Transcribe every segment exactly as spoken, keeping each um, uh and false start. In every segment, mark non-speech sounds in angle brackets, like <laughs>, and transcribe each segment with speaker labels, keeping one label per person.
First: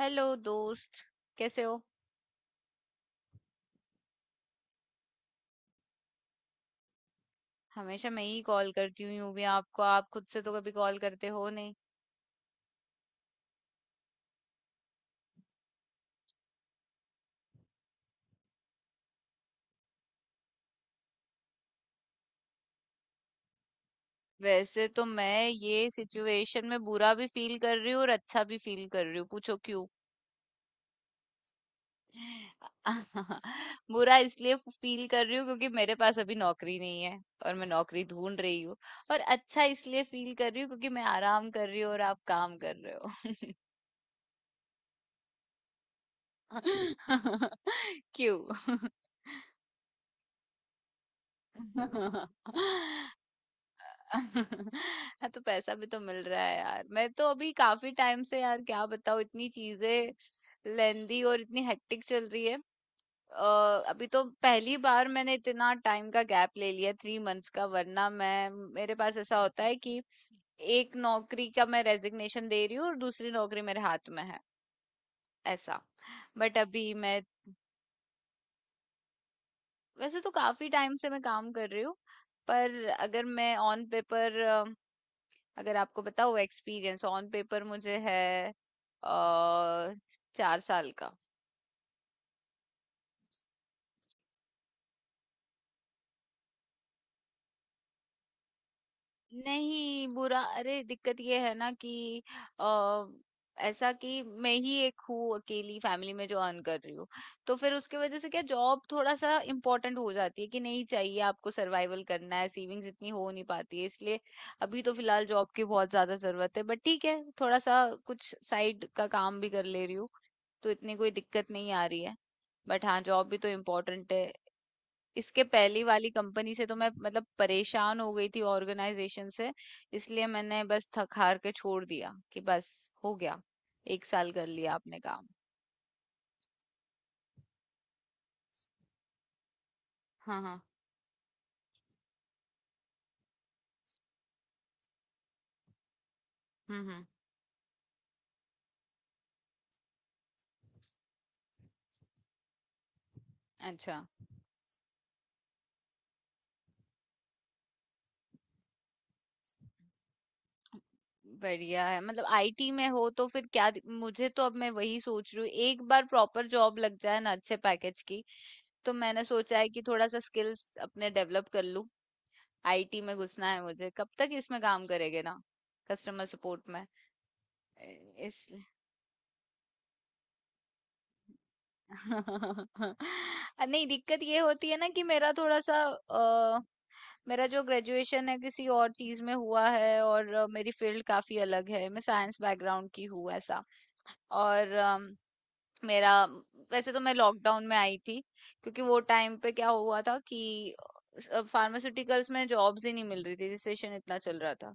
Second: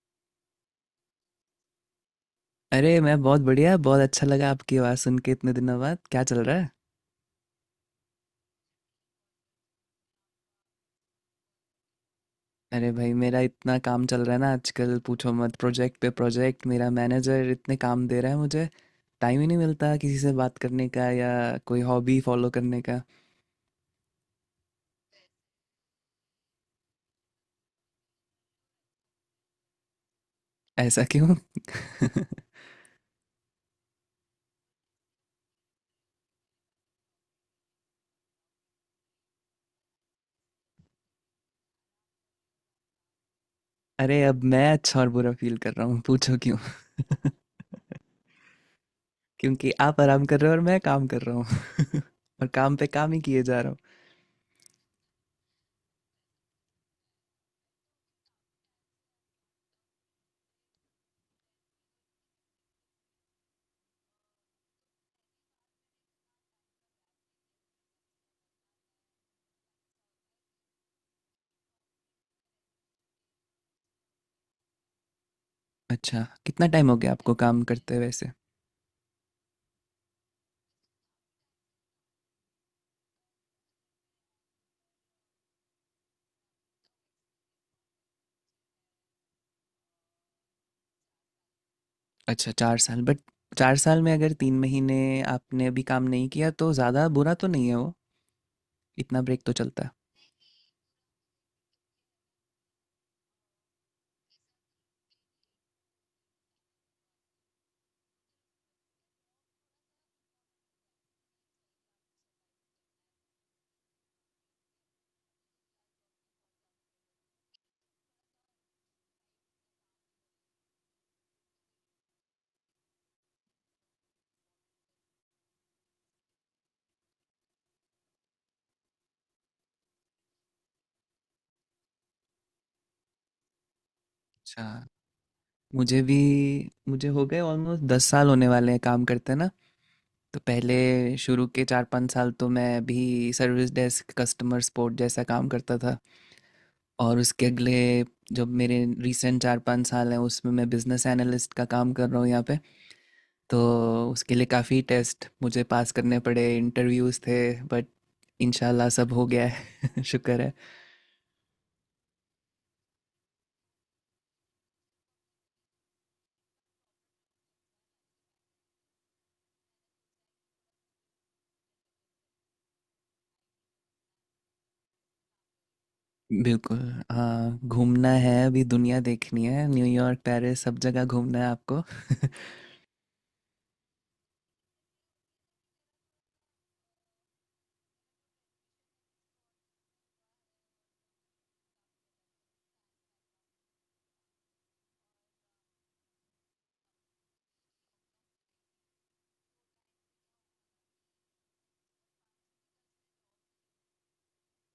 Speaker 1: Hello दोस्त। कैसे हो।
Speaker 2: अरे मैं बहुत बढ़िया, बहुत अच्छा लगा आपकी आवाज़ सुन के इतने दिनों बाद। क्या चल रहा है?
Speaker 1: हमेशा मैं ही कॉल करती हूँ यूं भी आपको। आप खुद से तो कभी कॉल करते हो नहीं।
Speaker 2: अरे भाई मेरा इतना काम चल रहा है ना आजकल, पूछो मत। प्रोजेक्ट पे प्रोजेक्ट मेरा मैनेजर इतने काम दे रहा है मुझे। टाइम ही नहीं मिलता किसी से बात करने का या कोई हॉबी फॉलो करने का।
Speaker 1: वैसे तो मैं ये सिचुएशन में बुरा भी फील कर रही हूँ और अच्छा भी फील कर रही हूँ। पूछो क्यों।
Speaker 2: ऐसा क्यों? <laughs>
Speaker 1: <laughs> बुरा इसलिए फील कर रही हूँ क्योंकि मेरे पास अभी नौकरी नहीं है और मैं नौकरी ढूंढ रही हूँ। और अच्छा इसलिए फील कर रही हूँ क्योंकि मैं आराम कर रही हूँ और आप काम कर रहे हो।
Speaker 2: अरे अब मैं अच्छा और बुरा फील कर रहा हूँ, पूछो क्यों।
Speaker 1: <laughs> क्यों।
Speaker 2: <laughs> क्योंकि आप आराम कर रहे हो और मैं काम कर रहा हूँ <laughs> और काम पे
Speaker 1: <laughs>
Speaker 2: काम ही किए जा रहा हूँ।
Speaker 1: <laughs> हाँ तो पैसा भी तो मिल रहा है यार। मैं तो अभी काफी टाइम से, यार क्या बताऊँ, इतनी चीजें लेंदी और इतनी हेक्टिक चल रही है। अ, अभी तो पहली बार मैंने इतना टाइम का गैप ले लिया थ्री मंथ्स का। वरना मैं, मेरे पास ऐसा होता है कि एक नौकरी का मैं रेजिग्नेशन दे रही हूँ और दूसरी नौकरी मेरे हाथ में है। ऐसा।
Speaker 2: अच्छा,
Speaker 1: बट
Speaker 2: कितना टाइम
Speaker 1: अभी
Speaker 2: हो गया
Speaker 1: मैं,
Speaker 2: आपको काम करते हुए वैसे?
Speaker 1: वैसे तो काफी टाइम से मैं काम कर रही हूँ। पर अगर मैं ऑन पेपर, अगर आपको बताओ एक्सपीरियंस ऑन पेपर मुझे है आ, चार साल का।
Speaker 2: अच्छा, चार साल। बट चार साल में अगर तीन महीने आपने अभी काम नहीं किया तो ज़्यादा बुरा तो नहीं है वो? इतना ब्रेक तो चलता है।
Speaker 1: नहीं, बुरा, अरे दिक्कत ये है ना कि अ, ऐसा कि मैं ही एक हूँ अकेली फैमिली में जो अर्न कर रही हूँ। तो फिर उसके वजह से क्या जॉब थोड़ा सा इम्पोर्टेंट हो जाती है कि नहीं, चाहिए, आपको सर्वाइवल करना है, सेविंग्स इतनी हो नहीं पाती है, इसलिए अभी तो फिलहाल जॉब की बहुत ज्यादा जरूरत है। बट ठीक है, थोड़ा सा कुछ साइड का काम भी कर ले रही हूँ तो इतनी कोई दिक्कत नहीं आ रही है। बट हाँ, जॉब भी तो इम्पोर्टेंट है। इसके पहली वाली कंपनी से तो मैं मतलब परेशान हो गई थी ऑर्गेनाइजेशन से। इसलिए मैंने बस थक हार के छोड़ दिया कि बस हो गया। एक साल कर लिया
Speaker 2: अच्छा,
Speaker 1: आपने काम।
Speaker 2: मुझे भी, मुझे हो गए ऑलमोस्ट दस साल होने वाले हैं काम करते ना। तो
Speaker 1: हाँ, हाँ।
Speaker 2: पहले शुरू के चार पाँच साल तो मैं भी सर्विस डेस्क, कस्टमर सपोर्ट जैसा काम करता था।
Speaker 1: हम्म, हम्म।
Speaker 2: और उसके अगले, जब मेरे रिसेंट चार पाँच साल हैं उसमें मैं बिजनेस एनालिस्ट का काम कर रहा हूँ यहाँ पे। तो
Speaker 1: अच्छा।
Speaker 2: उसके लिए काफ़ी टेस्ट मुझे पास करने पड़े, इंटरव्यूज़ थे, बट इंशाल्लाह सब हो गया है। <laughs> शुक्र है।
Speaker 1: बढ़िया है, मतलब आई टी में हो तो फिर क्या दि- मुझे तो, अब मैं वही सोच रही हूँ, एक बार प्रॉपर जॉब लग जाए ना अच्छे पैकेज की तो मैंने सोचा है कि थोड़ा सा स्किल्स अपने डेवलप कर लूँ। आई टी में घुसना है मुझे। कब तक इसमें काम करेंगे ना, कस्टमर सपोर्ट
Speaker 2: बिल्कुल।
Speaker 1: में।
Speaker 2: हाँ घूमना
Speaker 1: ए-
Speaker 2: है,
Speaker 1: इस
Speaker 2: अभी दुनिया देखनी है, न्यूयॉर्क पेरिस सब जगह घूमना है आपको। <laughs>
Speaker 1: <laughs> नहीं, दिक्कत ये होती है ना कि मेरा थोड़ा सा अ, मेरा जो ग्रेजुएशन है किसी और चीज में हुआ है और अ, मेरी फील्ड काफी अलग है। मैं साइंस बैकग्राउंड की हूँ। ऐसा। और अम, मेरा, वैसे तो मैं लॉकडाउन में आई थी क्योंकि वो टाइम पे क्या हुआ था कि फार्मास्यूटिकल्स में जॉब्स ही नहीं मिल रही थी, रिसेशन इतना चल रहा था।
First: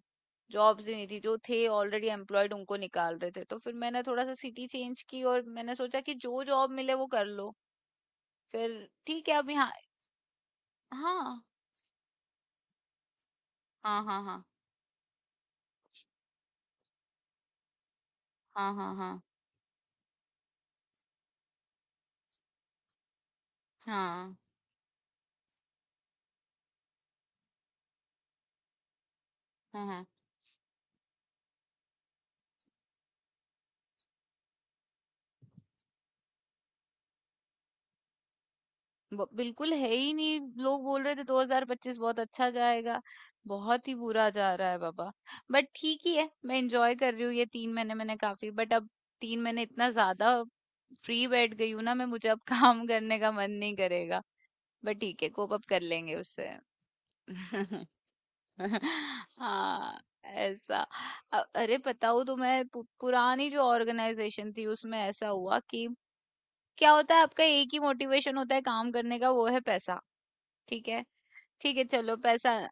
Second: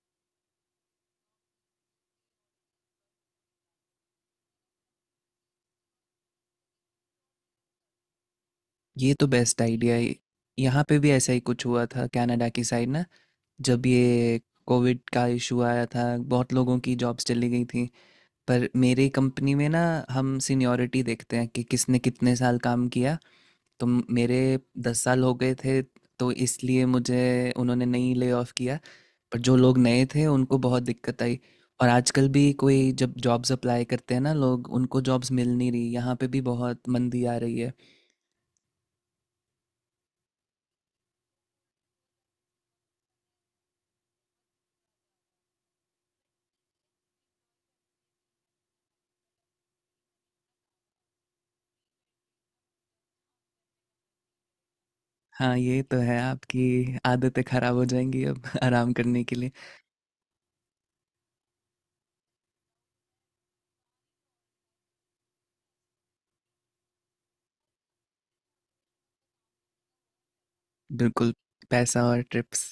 Speaker 1: जॉब्स ही नहीं थी, जो थे ऑलरेडी एम्प्लॉयड उनको निकाल रहे थे तो फिर मैंने थोड़ा सा सिटी चेंज की और मैंने सोचा कि जो जॉब मिले वो कर लो। फिर
Speaker 2: ये तो
Speaker 1: ठीक है अभी।
Speaker 2: बेस्ट
Speaker 1: हाँ।
Speaker 2: आइडिया है। यहाँ पे भी ऐसा ही कुछ हुआ था कनाडा की साइड ना, जब
Speaker 1: हाँ हाँ
Speaker 2: ये
Speaker 1: हाँ।
Speaker 2: कोविड का इशू आया था। बहुत लोगों की जॉब्स चली गई थी, पर
Speaker 1: हाँ हाँ हाँ।
Speaker 2: मेरी
Speaker 1: हाँ
Speaker 2: कंपनी में ना हम सीनियॉरिटी देखते हैं कि किसने कितने साल काम किया। तो म-
Speaker 1: हाँ
Speaker 2: मेरे दस साल हो गए थे, तो इसलिए मुझे उन्होंने नहीं ले ऑफ किया। पर जो लोग
Speaker 1: हाँ
Speaker 2: नए
Speaker 1: हाँ।
Speaker 2: थे उनको बहुत दिक्कत आई। और आजकल भी कोई जब जॉब्स अप्लाई करते हैं ना लोग, उनको जॉब्स मिल नहीं रही, यहाँ पे भी बहुत मंदी आ रही है।
Speaker 1: ब- बिल्कुल है ही नहीं। लोग बोल रहे थे दो हज़ार पच्चीस बहुत अच्छा जाएगा। बहुत ही बुरा जा रहा है बाबा। बट ठीक ही है, मैं एंजॉय कर रही हूँ ये तीन महीने मैंने काफी। बट अब तीन महीने इतना ज्यादा फ्री बैठ गई हूँ ना मैं, मुझे अब <laughs> काम करने का मन नहीं करेगा। बट ठीक है, कोप
Speaker 2: हाँ
Speaker 1: अप कर
Speaker 2: ये तो
Speaker 1: लेंगे
Speaker 2: है,
Speaker 1: उससे।
Speaker 2: आपकी आदतें खराब हो
Speaker 1: <laughs>
Speaker 2: जाएंगी अब <laughs> आराम करने के लिए।
Speaker 1: हाँ। ऐसा। अ- अरे बताऊँ तो मैं पु, पुरानी जो ऑर्गेनाइजेशन थी उसमें ऐसा हुआ कि क्या होता है, आपका एक ही मोटिवेशन होता है काम करने का, वो है पैसा। ठीक है।
Speaker 2: बिल्कुल।
Speaker 1: ठीक है
Speaker 2: पैसा
Speaker 1: चलो,
Speaker 2: और
Speaker 1: पैसा।
Speaker 2: ट्रिप्स।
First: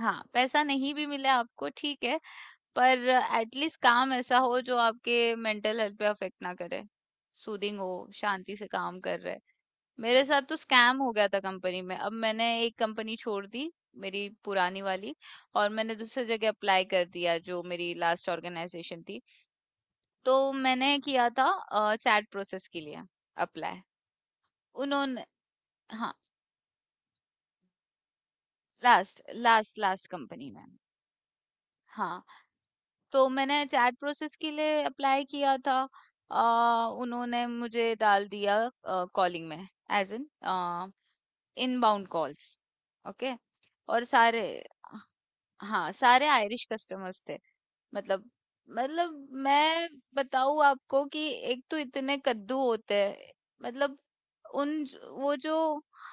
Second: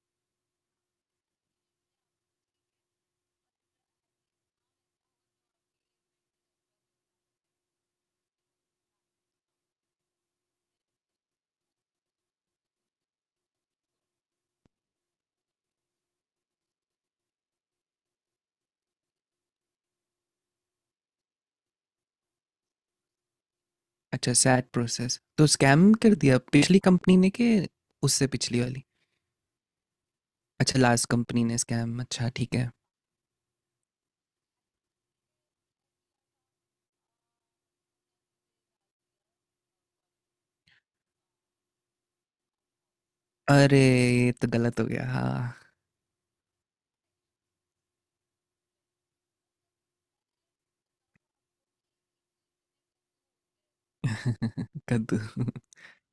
Speaker 1: हाँ पैसा नहीं भी मिले आपको ठीक है, पर एटलीस्ट काम ऐसा हो जो आपके मेंटल हेल्थ पे अफेक्ट ना करे, सूदिंग हो, शांति से काम कर रहे। मेरे साथ तो स्कैम हो गया था कंपनी में। अब मैंने एक कंपनी छोड़ दी, मेरी पुरानी वाली, और मैंने दूसरी जगह अप्लाई कर दिया जो मेरी लास्ट ऑर्गेनाइजेशन थी। तो मैंने किया था चैट प्रोसेस के लिए अप्लाई।
Speaker 2: अच्छा, सैड प्रोसेस
Speaker 1: उन्होंने,
Speaker 2: तो स्कैम
Speaker 1: हाँ,
Speaker 2: कर दिया पिछली कंपनी ने कि? उससे पिछली वाली?
Speaker 1: लास्ट लास्ट लास्ट कंपनी में।
Speaker 2: अच्छा, लास्ट कंपनी ने स्कैम,
Speaker 1: हाँ
Speaker 2: अच्छा ठीक है।
Speaker 1: तो मैंने चैट प्रोसेस के लिए अप्लाई किया था। आ, उन्होंने मुझे डाल दिया कॉलिंग में, as in inbound calls. Okay.
Speaker 2: अरे
Speaker 1: और
Speaker 2: ये
Speaker 1: सारे,
Speaker 2: तो गलत हो गया, हाँ।
Speaker 1: हाँ सारे आयरिश कस्टमर्स थे। मतलब, मतलब मैं बताऊं आपको कि एक तो इतने कद्दू होते हैं। मतलब उन
Speaker 2: <laughs>
Speaker 1: ज-
Speaker 2: कद्दू?
Speaker 1: वो जो,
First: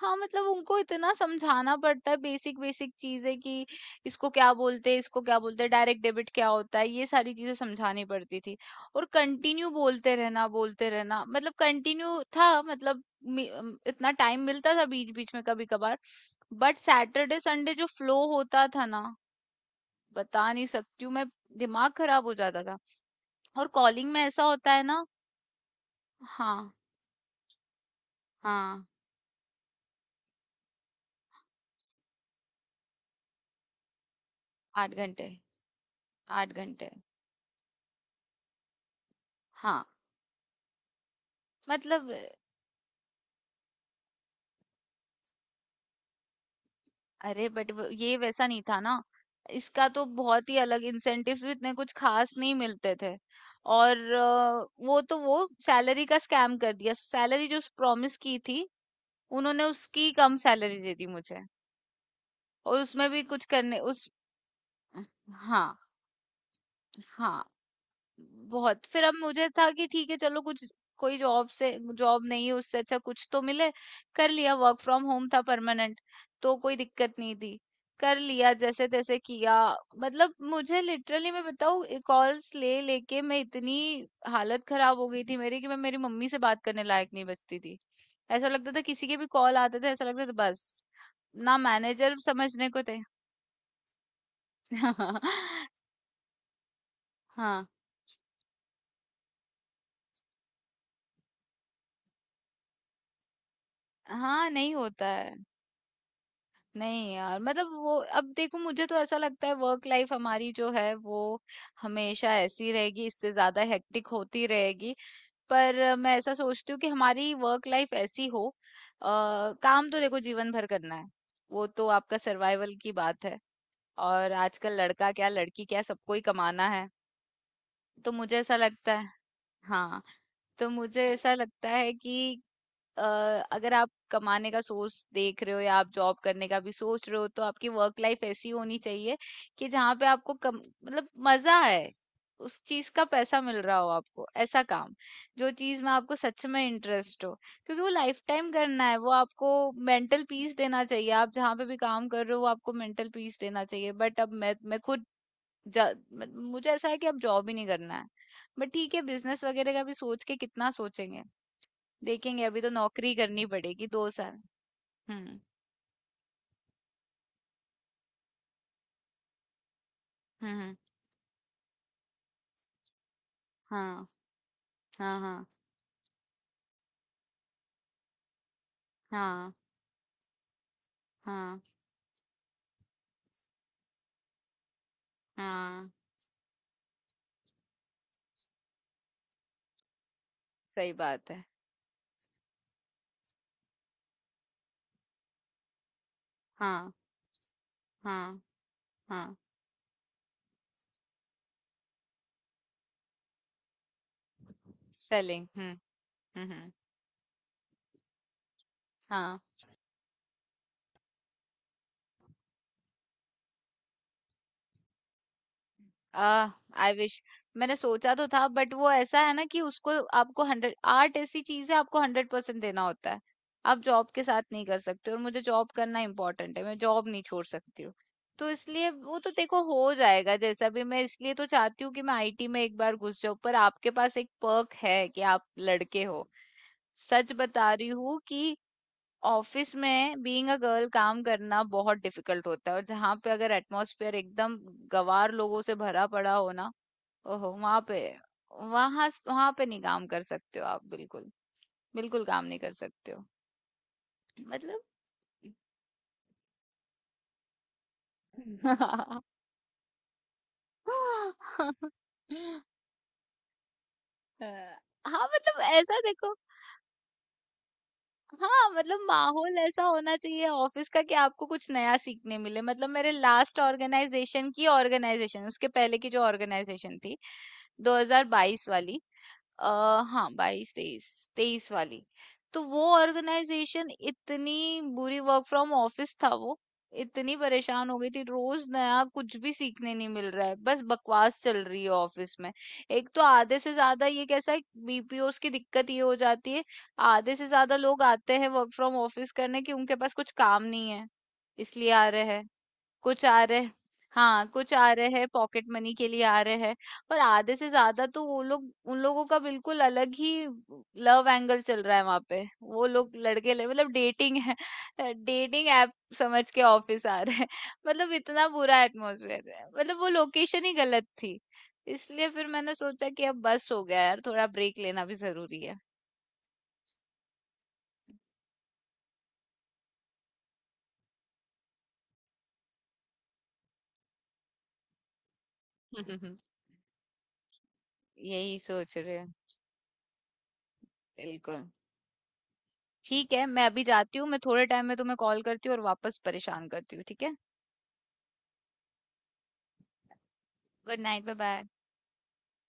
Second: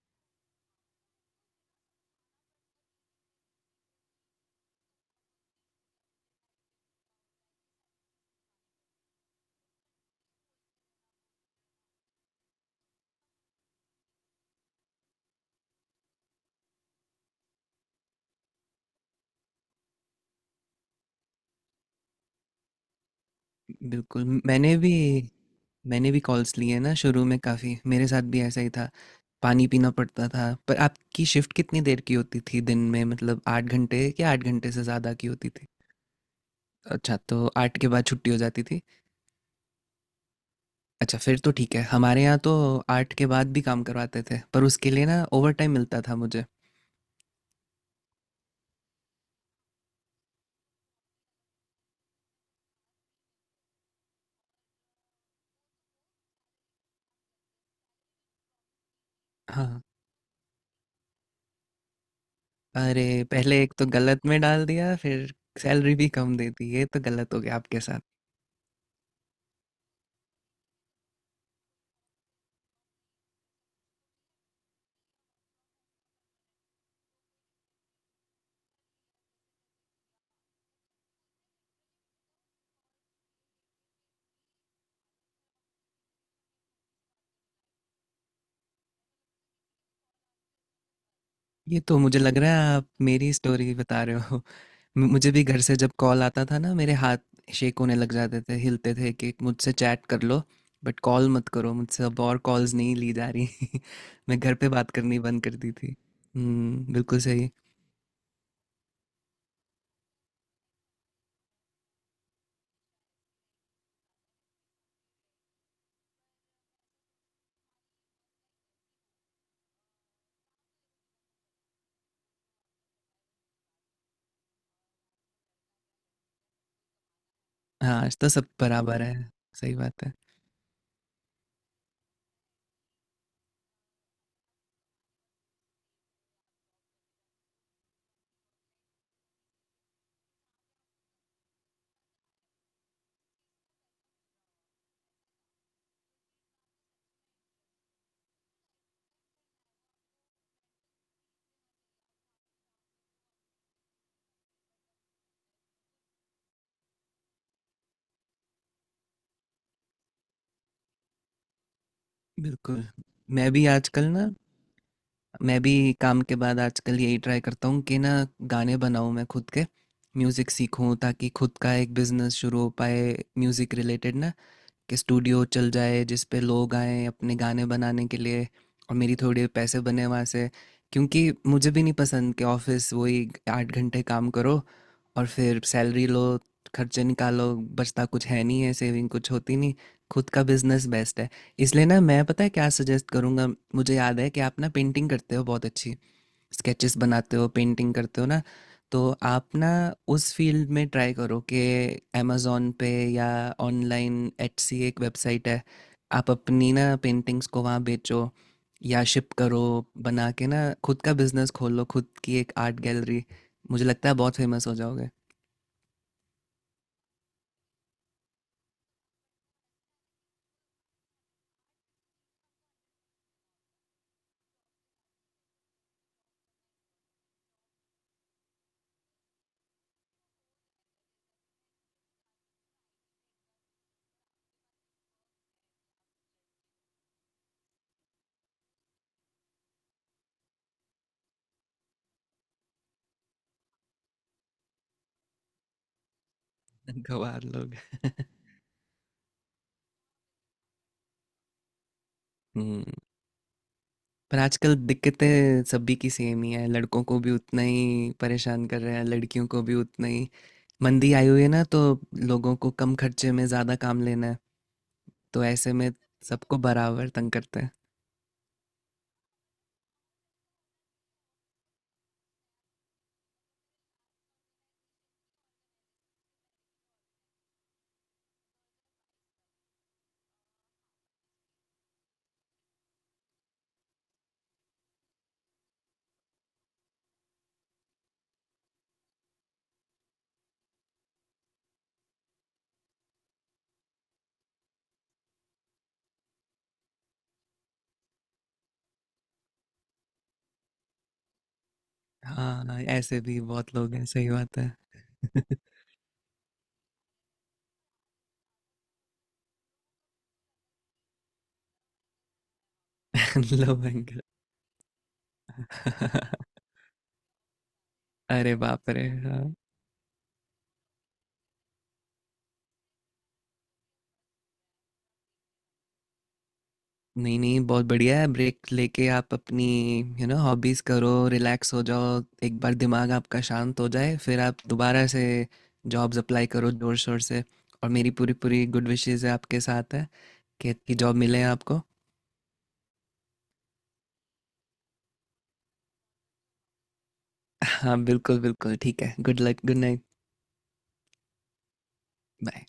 Speaker 1: हाँ, मतलब उनको इतना समझाना पड़ता है, बेसिक बेसिक चीजें कि इसको क्या बोलते हैं, इसको क्या बोलते हैं, डायरेक्ट डेबिट क्या होता है, ये सारी चीजें समझानी पड़ती थी। और कंटिन्यू बोलते रहना, बोलते रहना मतलब कंटिन्यू था, मतलब मी- अम, इतना टाइम मिलता था बीच बीच में कभी कभार। बट सैटरडे संडे जो फ्लो होता था ना, बता नहीं सकती हूँ मैं, दिमाग खराब हो जाता था। और कॉलिंग में
Speaker 2: बिल्कुल,
Speaker 1: ऐसा होता
Speaker 2: मैंने
Speaker 1: है
Speaker 2: भी,
Speaker 1: ना।
Speaker 2: मैंने भी कॉल्स
Speaker 1: हाँ
Speaker 2: लिए ना शुरू में काफ़ी, मेरे साथ भी ऐसा ही
Speaker 1: हाँ।
Speaker 2: था। पानी पीना पड़ता था। पर आपकी शिफ्ट कितनी देर की होती थी दिन में, मतलब आठ घंटे या आठ घंटे से
Speaker 1: आठ
Speaker 2: ज़्यादा की
Speaker 1: घंटे
Speaker 2: होती थी?
Speaker 1: आठ घंटे।
Speaker 2: अच्छा, तो आठ के बाद छुट्टी हो जाती थी।
Speaker 1: हाँ।
Speaker 2: अच्छा, फिर तो ठीक है।
Speaker 1: मतलब,
Speaker 2: हमारे यहाँ तो आठ के बाद भी काम करवाते थे, पर उसके लिए ना ओवरटाइम मिलता था मुझे।
Speaker 1: अरे बट ये वैसा नहीं था ना, इसका तो बहुत ही अलग, इंसेंटिव्स भी इतने कुछ खास नहीं मिलते थे। और अ, वो तो वो सैलरी का स्कैम कर दिया। सैलरी जो प्रॉमिस की थी उन्होंने
Speaker 2: हाँ।
Speaker 1: उसकी कम सैलरी दे दी मुझे। और उसमें भी
Speaker 2: अरे!
Speaker 1: कुछ
Speaker 2: पहले एक
Speaker 1: करने
Speaker 2: तो
Speaker 1: उस।
Speaker 2: गलत में डाल दिया, फिर
Speaker 1: हाँ।
Speaker 2: सैलरी भी कम दे दी। ये तो गलत हो
Speaker 1: हाँ
Speaker 2: गया आपके साथ।
Speaker 1: बहुत। फिर अब मुझे था कि ठीक है चलो, कुछ कोई जॉब से जॉब नहीं है उससे अच्छा कुछ तो मिले। कर लिया। वर्क फ्रॉम होम था परमानेंट तो कोई दिक्कत नहीं थी, कर लिया जैसे तैसे किया। मतलब मुझे लिटरली, मैं बताऊँ, कॉल्स ले लेके मैं इतनी हालत खराब हो गई थी मेरी कि मैं मेरी मम्मी से बात करने लायक नहीं बचती थी। ऐसा लगता था किसी के भी कॉल आते थे ऐसा लगता था, बस ना
Speaker 2: ये तो
Speaker 1: मैनेजर
Speaker 2: मुझे लग रहा
Speaker 1: समझने
Speaker 2: है
Speaker 1: को
Speaker 2: आप
Speaker 1: थे।
Speaker 2: मेरी स्टोरी बता रहे हो। मु मुझे भी घर से
Speaker 1: <laughs>
Speaker 2: जब कॉल आता था ना, मेरे हाथ
Speaker 1: हाँ
Speaker 2: शेक होने लग जाते थे, हिलते थे कि मुझसे चैट कर लो, बट कॉल मत करो मुझसे, अब और कॉल्स नहीं ली जा रही। <laughs> मैं
Speaker 1: हाँ।
Speaker 2: घर पे
Speaker 1: नहीं
Speaker 2: बात
Speaker 1: होता
Speaker 2: करनी
Speaker 1: है।
Speaker 2: बंद कर दी थी। हुँ,
Speaker 1: नहीं
Speaker 2: बिल्कुल
Speaker 1: यार,
Speaker 2: सही।
Speaker 1: मतलब वो, अब देखो मुझे तो ऐसा लगता है वर्क लाइफ हमारी जो है वो हमेशा ऐसी रहेगी, इससे ज्यादा हेक्टिक होती रहेगी। पर मैं ऐसा सोचती हूँ कि हमारी वर्क लाइफ ऐसी हो अ, काम तो देखो जीवन भर करना है, वो तो आपका सर्वाइवल की बात है। और आजकल लड़का क्या लड़की क्या सबको ही कमाना है।
Speaker 2: हाँ
Speaker 1: तो
Speaker 2: आज तो
Speaker 1: मुझे
Speaker 2: सब
Speaker 1: ऐसा लगता
Speaker 2: बराबर
Speaker 1: है।
Speaker 2: है। सही
Speaker 1: हाँ,
Speaker 2: बात है।
Speaker 1: तो मुझे ऐसा लगता है कि अ, अगर आप कमाने का सोर्स देख रहे हो या आप जॉब करने का भी सोच रहे हो तो आपकी वर्क लाइफ ऐसी होनी चाहिए कि जहाँ पे आपको कम, मतलब मजा है उस चीज का, पैसा मिल रहा हो आपको ऐसा काम, जो चीज में आपको सच में इंटरेस्ट हो, क्योंकि वो लाइफ टाइम करना है वो। आपको मेंटल पीस देना चाहिए, आप जहाँ पे भी काम कर रहे हो वो आपको मेंटल पीस देना चाहिए। बट अब मैं मैं खुद जा- मुझे ऐसा है कि अब जॉब ही नहीं करना है। बट ठीक है, बिजनेस वगैरह का भी सोच के कितना सोचेंगे, देखेंगे, अभी तो
Speaker 2: बिल्कुल।
Speaker 1: नौकरी करनी
Speaker 2: मैं भी
Speaker 1: पड़ेगी
Speaker 2: आजकल
Speaker 1: दो
Speaker 2: ना,
Speaker 1: साल हम्म
Speaker 2: मैं भी काम के बाद आजकल यही ट्राई करता हूँ कि ना गाने बनाऊँ मैं खुद के, म्यूज़िक
Speaker 1: हम्म।
Speaker 2: सीखूँ ताकि खुद का एक बिजनेस शुरू हो पाए म्यूज़िक
Speaker 1: हाँ
Speaker 2: रिलेटेड ना, कि
Speaker 1: हाँ हाँ
Speaker 2: स्टूडियो चल जाए जिस पे लोग आए अपने गाने बनाने के लिए, और मेरी थोड़े
Speaker 1: हाँ
Speaker 2: पैसे बने वहाँ से। क्योंकि
Speaker 1: हाँ
Speaker 2: मुझे भी नहीं पसंद कि ऑफिस वही आठ घंटे काम करो और फिर
Speaker 1: हाँ।
Speaker 2: सैलरी लो, खर्चे निकालो, बचता कुछ है नहीं है, सेविंग कुछ होती नहीं। खुद का बिजनेस
Speaker 1: सही
Speaker 2: बेस्ट है।
Speaker 1: बात है।
Speaker 2: इसलिए ना मैं, पता है क्या सजेस्ट करूँगा? मुझे याद है कि आप ना पेंटिंग करते हो बहुत अच्छी,
Speaker 1: हाँ
Speaker 2: स्केचेस बनाते हो, पेंटिंग करते हो
Speaker 1: हाँ
Speaker 2: ना। तो
Speaker 1: हाँ।
Speaker 2: आप ना उस फील्ड में ट्राई करो कि अमेज़न पे या ऑनलाइन, एटसी एक
Speaker 1: सेलिंग।
Speaker 2: वेबसाइट है,
Speaker 1: हम्म
Speaker 2: आप
Speaker 1: हम्म। हम्म,
Speaker 2: अपनी ना पेंटिंग्स को वहाँ बेचो या शिप
Speaker 1: हाँ।
Speaker 2: करो। बना के ना खुद का बिजनेस खोलो, खुद की एक आर्ट गैलरी। मुझे लगता है बहुत फेमस हो जाओगे।
Speaker 1: आह। I wish. मैंने सोचा तो था बट वो ऐसा है ना कि उसको, आपको हंड्रेड, आर्ट ऐसी चीज है, आपको हंड्रेड परसेंट देना होता है। आप जॉब के साथ नहीं कर सकते, और मुझे जॉब करना इम्पोर्टेंट है, मैं जॉब नहीं छोड़ सकती हूँ तो इसलिए वो तो देखो हो जाएगा जैसा भी। मैं इसलिए तो चाहती हूँ कि मैं आई टी में एक बार घुस जाऊं। पर आपके पास एक पर्क है कि आप लड़के हो। सच बता रही हूँ कि ऑफिस में बीइंग अ गर्ल काम करना बहुत डिफिकल्ट होता है, और जहाँ पे अगर एटमॉस्फेयर एकदम गवार लोगों से भरा पड़ा हो ना,
Speaker 2: <laughs> गंवार
Speaker 1: ओहो,
Speaker 2: लोग।
Speaker 1: वहां पे,
Speaker 2: <laughs>
Speaker 1: वहां वहां पे नहीं काम कर सकते हो आप, बिल्कुल बिल्कुल काम नहीं कर
Speaker 2: हम्म।
Speaker 1: सकते हो।
Speaker 2: पर आजकल
Speaker 1: मतलब
Speaker 2: दिक्कतें सभी की सेम ही है, लड़कों को भी उतना ही परेशान कर रहे हैं,
Speaker 1: <laughs>
Speaker 2: लड़कियों को भी उतना ही। मंदी आई हुई है ना, तो लोगों को कम खर्चे में ज़्यादा काम लेना है।
Speaker 1: अ, हाँ
Speaker 2: तो
Speaker 1: मतलब
Speaker 2: ऐसे में
Speaker 1: ऐसा देखो,
Speaker 2: सबको बराबर तंग करते हैं।
Speaker 1: हाँ, मतलब माहौल ऐसा होना चाहिए ऑफिस का कि आपको कुछ नया सीखने मिले। मतलब मेरे लास्ट ऑर्गेनाइजेशन की ऑर्गेनाइजेशन उसके पहले की जो ऑर्गेनाइजेशन थी दो हज़ार बाईस वाली, आ, हाँ बाईस तेईस तेईस वाली, तो वो ऑर्गेनाइजेशन इतनी बुरी, वर्क फ्रॉम ऑफिस था वो, इतनी परेशान हो गई थी, रोज नया कुछ भी सीखने नहीं मिल रहा है, बस बकवास चल रही है ऑफिस में। एक तो आधे से ज्यादा ये कैसा है, बी पी ओ स की दिक्कत ये हो जाती है, आधे से ज्यादा लोग आते हैं वर्क फ्रॉम ऑफिस करने कि उनके पास कुछ काम नहीं है, इसलिए आ रहे हैं।
Speaker 2: हाँ ऐसे
Speaker 1: कुछ
Speaker 2: भी
Speaker 1: आ रहे
Speaker 2: बहुत लोग हैं, सही
Speaker 1: हाँ
Speaker 2: बात है।
Speaker 1: कुछ आ रहे हैं
Speaker 2: <laughs>
Speaker 1: पॉकेट मनी के लिए आ रहे हैं। पर आधे से ज्यादा तो वो लोग, उन लोगों का बिल्कुल अलग ही लव एंगल चल रहा है वहां पे। वो लोग लड़के लड़-
Speaker 2: लव
Speaker 1: मतलब
Speaker 2: एंगल?
Speaker 1: डेटिंग है, डेटिंग ऐप समझ
Speaker 2: <laughs>
Speaker 1: के ऑफिस आ रहे हैं। मतलब इतना
Speaker 2: अरे
Speaker 1: बुरा
Speaker 2: बाप रे, हाँ।
Speaker 1: एटमोसफेयर है, मतलब वो लोकेशन ही गलत थी। इसलिए फिर मैंने सोचा कि अब बस हो गया यार, थोड़ा ब्रेक लेना भी जरूरी है।
Speaker 2: नहीं नहीं बहुत बढ़िया है, ब्रेक लेके आप अपनी यू नो हॉबीज करो, रिलैक्स हो जाओ, एक बार दिमाग आपका शांत हो जाए फिर आप दोबारा से जॉब्स
Speaker 1: <laughs>
Speaker 2: अप्लाई करो जोर शोर से। और मेरी पूरी
Speaker 1: यही
Speaker 2: पूरी गुड
Speaker 1: सोच रहे
Speaker 2: विशेज है
Speaker 1: हैं।
Speaker 2: आपके साथ है कि कि जॉब मिले
Speaker 1: बिल्कुल।
Speaker 2: आपको।
Speaker 1: ठीक है मैं अभी जाती हूँ, मैं थोड़े टाइम में तुम्हें कॉल करती हूँ और वापस परेशान करती हूँ, ठीक है।
Speaker 2: हाँ बिल्कुल बिल्कुल ठीक है। Good luck, good night.
Speaker 1: Good night. Bye bye.
Speaker 2: Bye.